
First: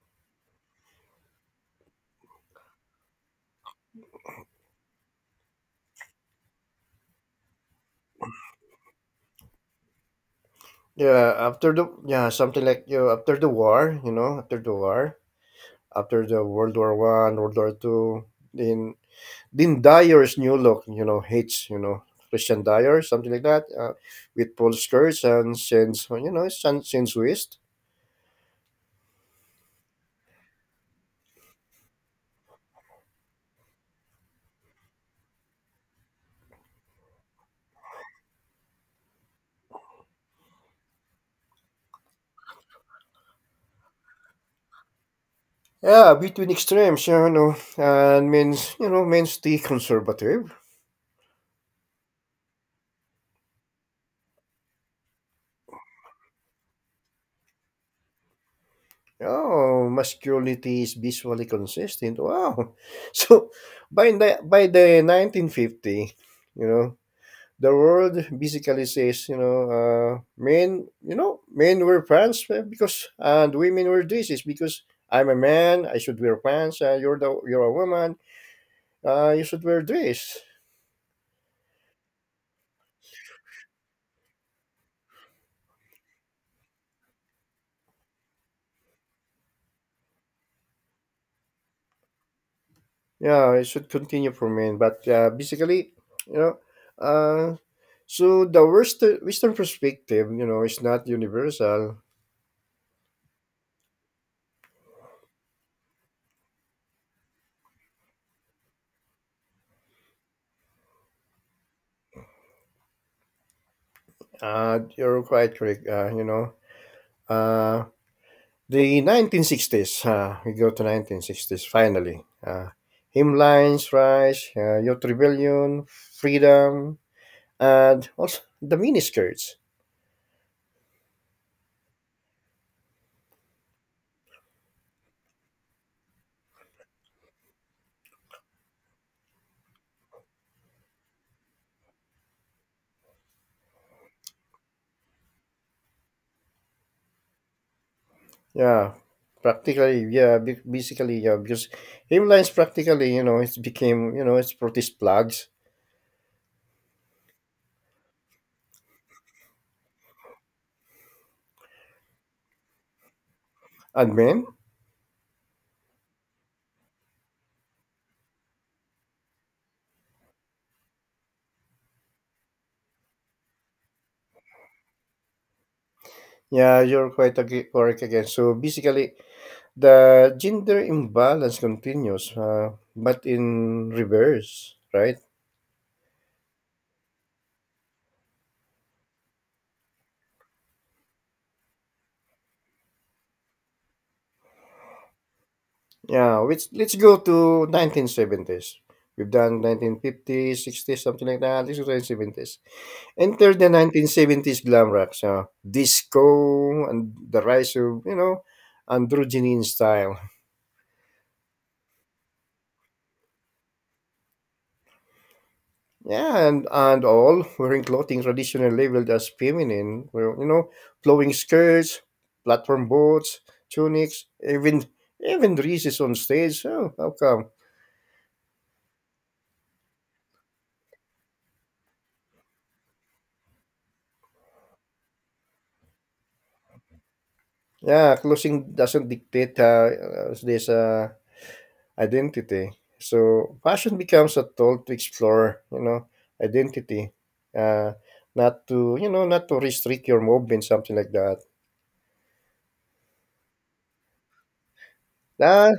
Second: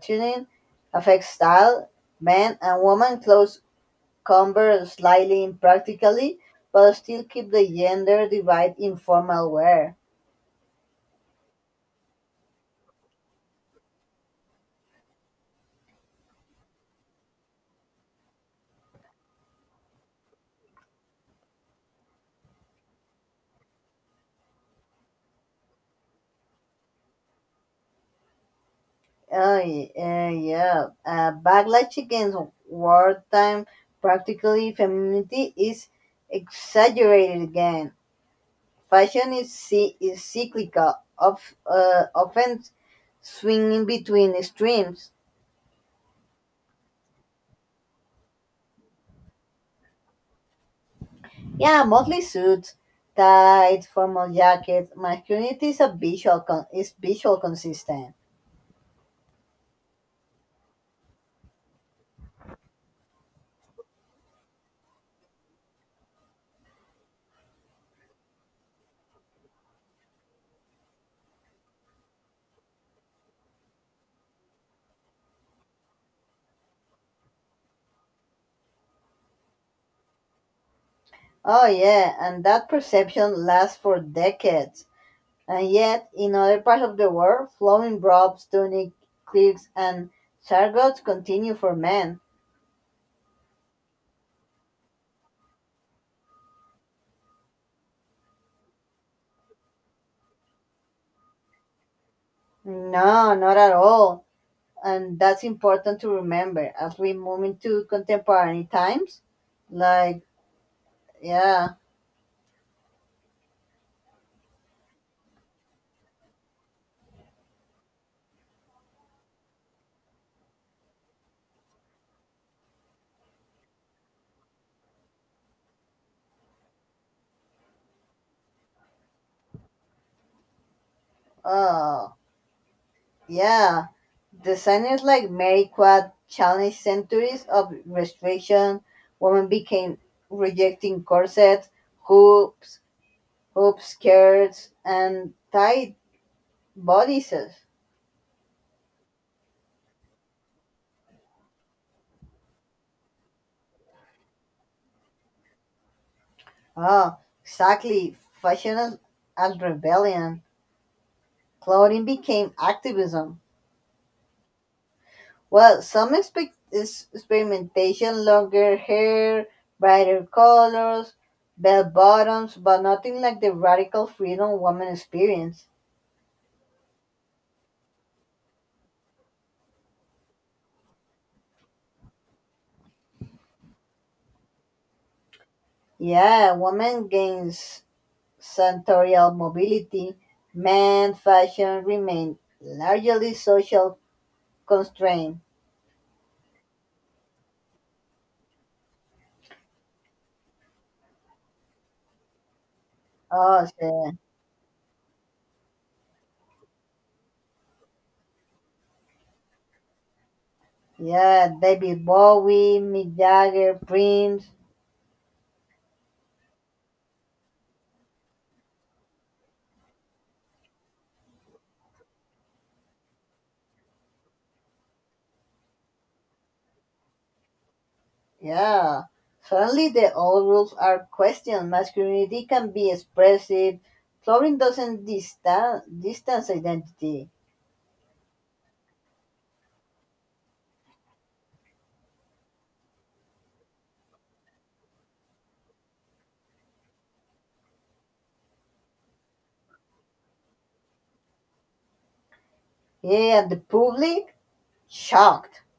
Speaker 2: tuning affects style. Men and women clothes convert slightly in practically, but still keep the gender divide in formal wear.
Speaker 1: Yeah, after the— yeah, something like, you know, after the war, you know, after the war, after the World War One, World War Two, then then Dyer's new look, you know, hates, you know, Christian Dyer, something like that, with Paul skirts and since, you know, since West.
Speaker 2: Oh, yeah, yeah. Backlash against wartime practically femininity is exaggerated again. Fashion is, is cyclical, of, often swinging between extremes.
Speaker 1: Yeah, between extremes, you know, and means, you know, means stay conservative.
Speaker 2: Yeah, mostly suits, tights, formal jackets. Masculinity is a visual is visual consistent.
Speaker 1: Oh, masculinity is visually consistent. Wow, so by the 1950, you know, the world basically says, you know, men, you know, men wear pants because, and women wear dresses because I'm a man, I should wear pants. You're a woman, you should wear dress.
Speaker 2: Oh yeah, and that perception lasts for decades. And yet, in other parts of the world, flowing robes, tunic, cloaks, and sargots continue for men.
Speaker 1: Yeah, it should continue for men, but basically, you know, uh, so the worst Western perspective, you know, is not universal.
Speaker 2: No, not at all. And that's important to remember as we move into contemporary times. Like, yeah,
Speaker 1: You're quite correct. You know, uh, the 1960s, we go to 1960s finally. Uh, Hymnlines, rise, youth rebellion, freedom, and also the miniskirts.
Speaker 2: oh, yeah. Designers like Mary Quad challenged centuries of restriction. Women became rejecting corsets, hoops, hoop skirts, and tight bodices.
Speaker 1: Yeah, practically, yeah, basically, yeah, because hymnlines practically, you know, it became, you know, it's protest plugs.
Speaker 2: Ah, exactly. Fashion as rebellion. Clothing became activism.
Speaker 1: And men,
Speaker 2: Well, some experimentation, longer hair, brighter colors, bell bottoms, but nothing like the radical freedom women experience.
Speaker 1: yeah, you're correct again. So basically, the gender imbalance continues, but in reverse, right?
Speaker 2: Yeah, women gains senatorial mobility. Man fashion remained largely social constraint.
Speaker 1: Yeah, which let's go to 1970s. We've done 1950s, 60s, something like that. Let This is 1970s. Enter
Speaker 2: Oh,
Speaker 1: the
Speaker 2: sí.
Speaker 1: 1970s glam rock, so disco and the rise of, you know, androgyny in style.
Speaker 2: Yeah, David Bowie, Mick Jagger, Prince.
Speaker 1: Yeah, and all wearing clothing traditionally labeled as feminine. Well, you know, flowing skirts, platform boots, tunics, even even dresses on stage. Oh, how come?
Speaker 2: Yeah. Suddenly the old rules are questioned. Masculinity can be expressive. Flooring doesn't distance identity.
Speaker 1: Yeah, clothing doesn't dictate this. Identity. So fashion becomes a tool to explore, you know, identity, uh, not to, you know, not to restrict your movement, something like that.
Speaker 2: Yeah, and the public? Shocked.
Speaker 1: Ah,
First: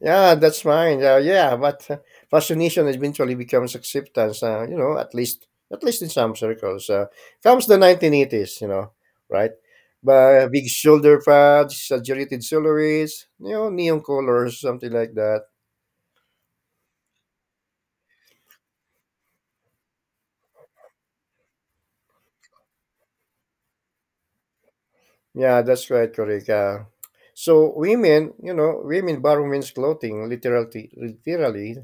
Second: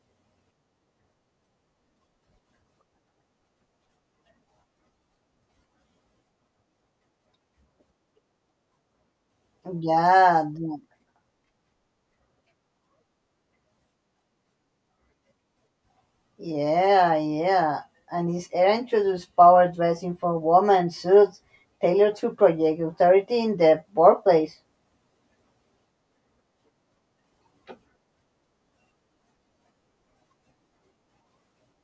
Speaker 1: yeah, that's mine. Yeah, but fascination eventually becomes acceptance. You know, at least in some circles. Comes the 1980s, you know, right?
Speaker 2: Yeah,
Speaker 1: But big
Speaker 2: the-
Speaker 1: shoulder pads, exaggerated silhouettes, you know, neon colors, something like that.
Speaker 2: yeah, yeah. And his era introduced power dressing for women suits tailored to project authority in the workplace.
Speaker 1: Yeah, that's right, correct. So women, you know, women borrow men's clothing literally, literally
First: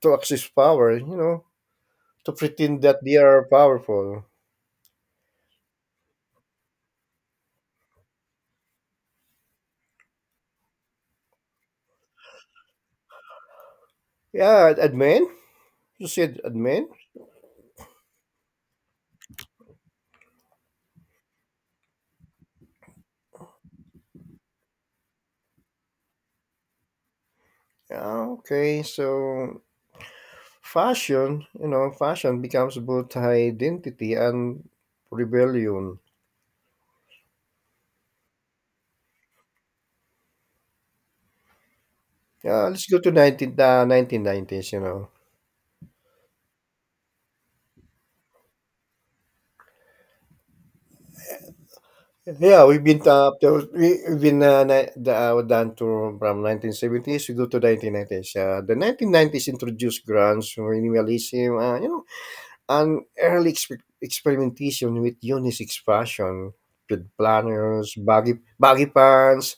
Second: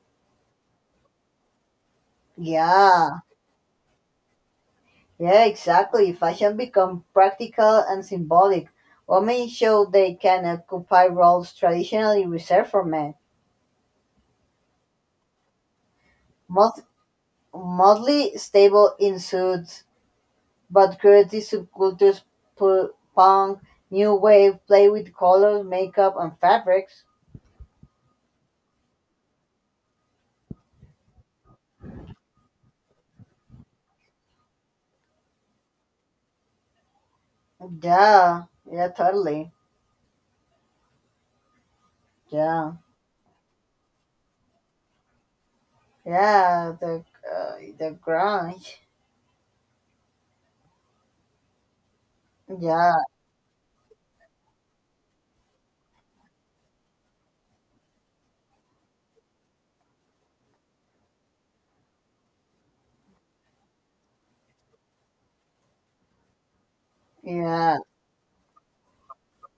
Speaker 1: to access power, you know, to pretend that they
Speaker 2: Yeah.
Speaker 1: are powerful.
Speaker 2: Yeah, exactly. Fashion become practical and symbolic. Women show they can occupy roles traditionally reserved for men.
Speaker 1: Yeah, and men, you said and
Speaker 2: Mod-
Speaker 1: men.
Speaker 2: Modly stable in suits, but creative subcultures, punk, new wave, play with colors, makeup, and fabrics.
Speaker 1: Yeah, okay, so fashion, you know, fashion becomes both identity and rebellion.
Speaker 2: Yeah, yeah, totally.
Speaker 1: Yeah,
Speaker 2: Yeah,
Speaker 1: let's go to 19, the 1990s, you know.
Speaker 2: yeah, the grunge.
Speaker 1: Yeah, we've
Speaker 2: Yeah,
Speaker 1: been we- we've been down to from 1970s we go to 1990s. The 1990s introduced grunge, minimalism, you know, and early experimentation with unisex fashion, with
Speaker 2: yeah.
Speaker 1: planners, baggy baggy pants,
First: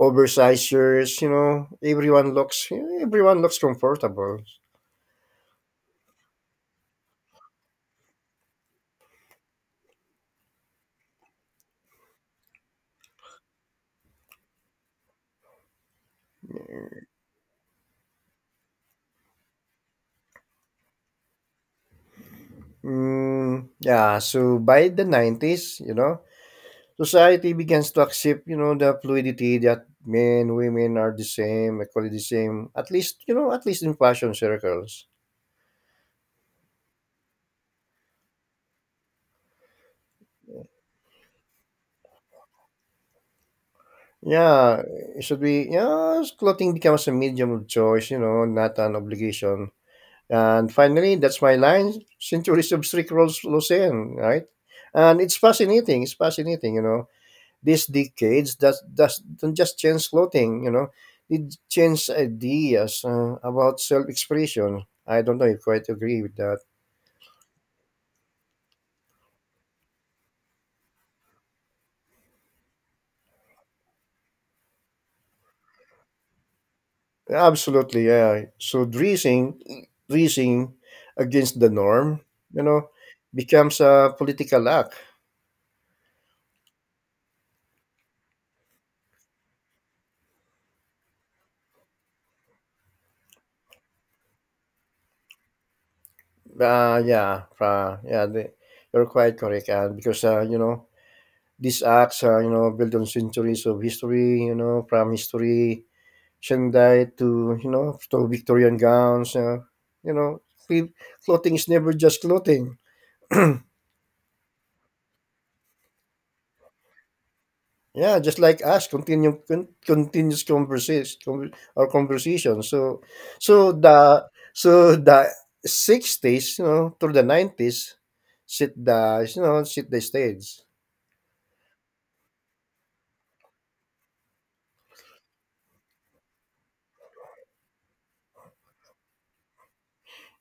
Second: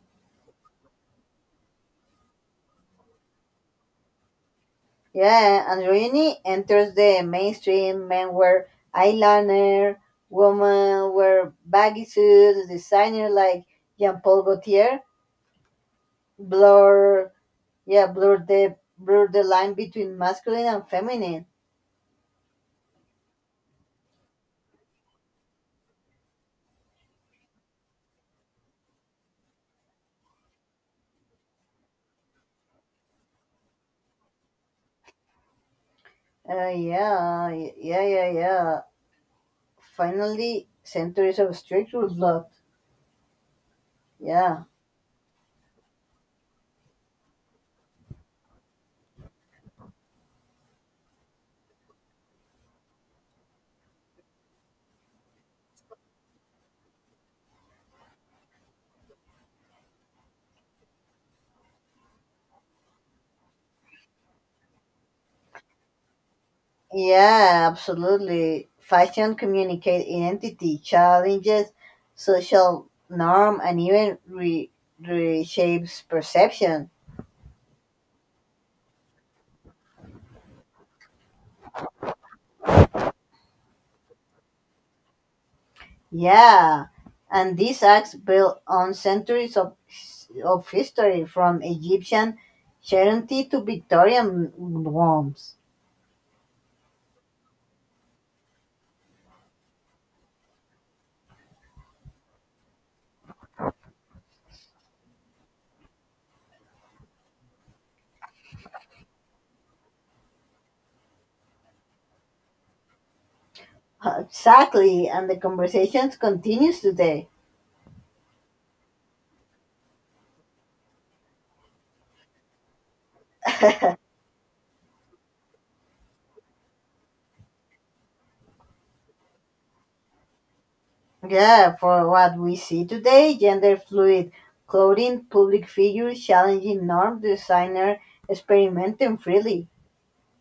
Speaker 1: oversized shirts. You know, everyone looks comfortable.
Speaker 2: Yeah, androgyny enters the mainstream. Men wear eyeliner, women wear baggy suits. Designers like Jean-Paul Gaultier blur, yeah, blur the line between masculine and feminine.
Speaker 1: Yeah, so by the 90s, you know, society begins to accept, you know, the fluidity that men, women are the same, equally the same. At least, you know, at least in fashion circles.
Speaker 2: Yeah, yeah, yeah, yeah. Finally, centuries of structural blood. Yeah.
Speaker 1: Yeah, it should be. Yeah, clothing becomes a medium of choice, you know, not an obligation. And finally, that's my line. Centuries of strict rules, Lucien, right? And it's fascinating. It's fascinating, you know, these decades that does don't just change clothing, you know, it changed ideas about self-expression. I don't know if I quite agree with that.
Speaker 2: Yeah, absolutely. Fashion communicate identity, challenges, social norm, and even reshapes perception.
Speaker 1: Absolutely, yeah. So dressing, dressing against the norm, you know, becomes a political act.
Speaker 2: Yeah, and these acts build on centuries of history, from Egyptian charity to Victorian homes.
Speaker 1: Yeah, you're quite correct. And because, you know, these acts, you know, built on centuries of history, you know, from history Shanghai to, you know, to Victorian gowns. You know, cl- clothing is never just clothing. Yeah,
Speaker 2: Exactly, and the conversations continues today.
Speaker 1: just like us, continuous conversation, our conversation. So, so the so the sixties, you know, through the 90s, sit the stage.
Speaker 2: Yeah, for what we see today, gender fluid clothing, public figures challenging norm designer experimenting freely.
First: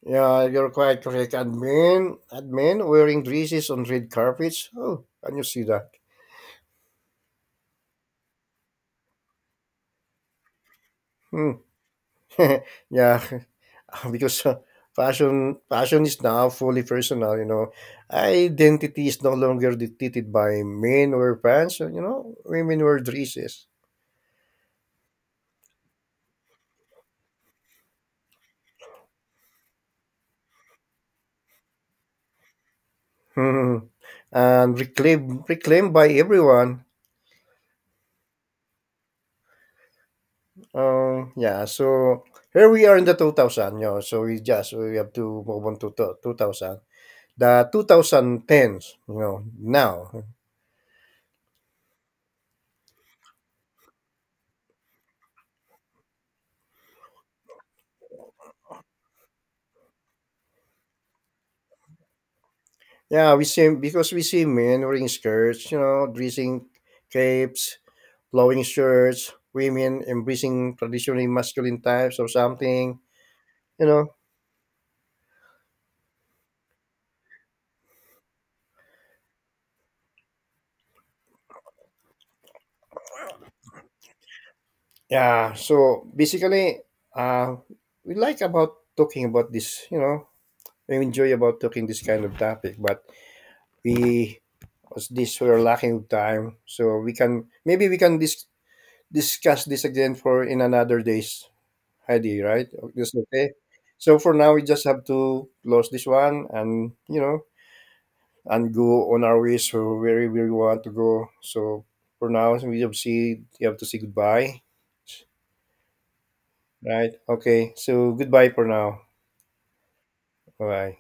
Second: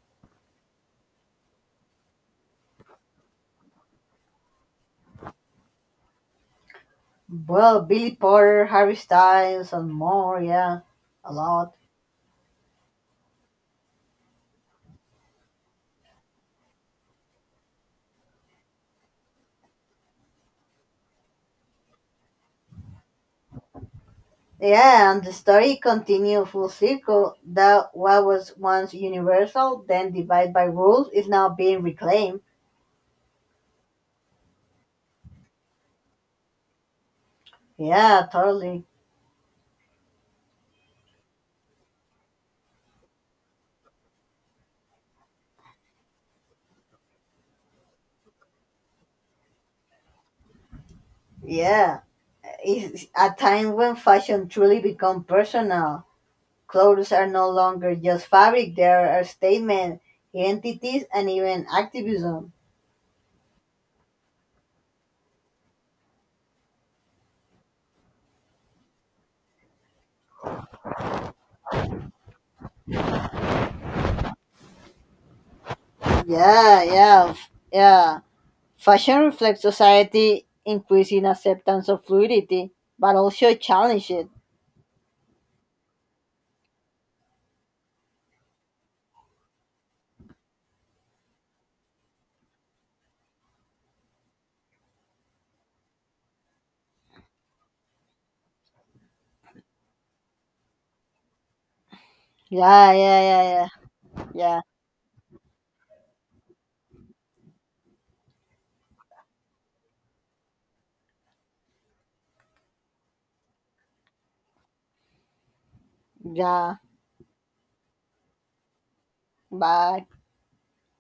Speaker 1: Yeah, you're quite correct. And men wearing dresses on red carpets. Oh, can you see that?
Speaker 2: Well, Billy Porter, Harry Styles, and more, yeah, a
Speaker 1: Hmm.
Speaker 2: lot.
Speaker 1: Yeah, because fashion fashion is now fully personal, you know, identity is no longer dictated by men or pants, you know, women wear dresses.
Speaker 2: Yeah, and the story continues full circle that what was once universal, then divided by rules, is now being reclaimed.
Speaker 1: Hmm. And reclaimed, reclaimed by everyone.
Speaker 2: Yeah, totally.
Speaker 1: Yeah, so here we are in the 2000, you know, so we have to move on to 2000, the 2010s, you know. Now
Speaker 2: Yeah, it's a time when fashion truly become personal. Clothes are no longer just fabric, they are a statement, identities, and even activism.
Speaker 1: yeah, we see because we see men wearing skirts, you know, dressing capes, flowing shirts, women embracing traditionally masculine types or something, you know.
Speaker 2: Yeah. Fashion reflects society, increasing acceptance of fluidity, but also challenge it.
Speaker 1: Yeah, so basically, uh, we like about talking about this, you know, we enjoy about talking this kind of topic, but we as this we're lacking of time, so we can— maybe we can discuss this again for in another days, Heidi, right?
Speaker 2: Yeah,
Speaker 1: That's
Speaker 2: yeah,
Speaker 1: okay.
Speaker 2: yeah,
Speaker 1: So
Speaker 2: yeah,
Speaker 1: for now,
Speaker 2: yeah,
Speaker 1: we just have to close this one, and, you know, and go on our ways so where we want to go. So for now, we have see you have to say goodbye,
Speaker 2: yeah.
Speaker 1: right? Okay, so goodbye for now.
Speaker 2: Bye.
Speaker 1: Bye.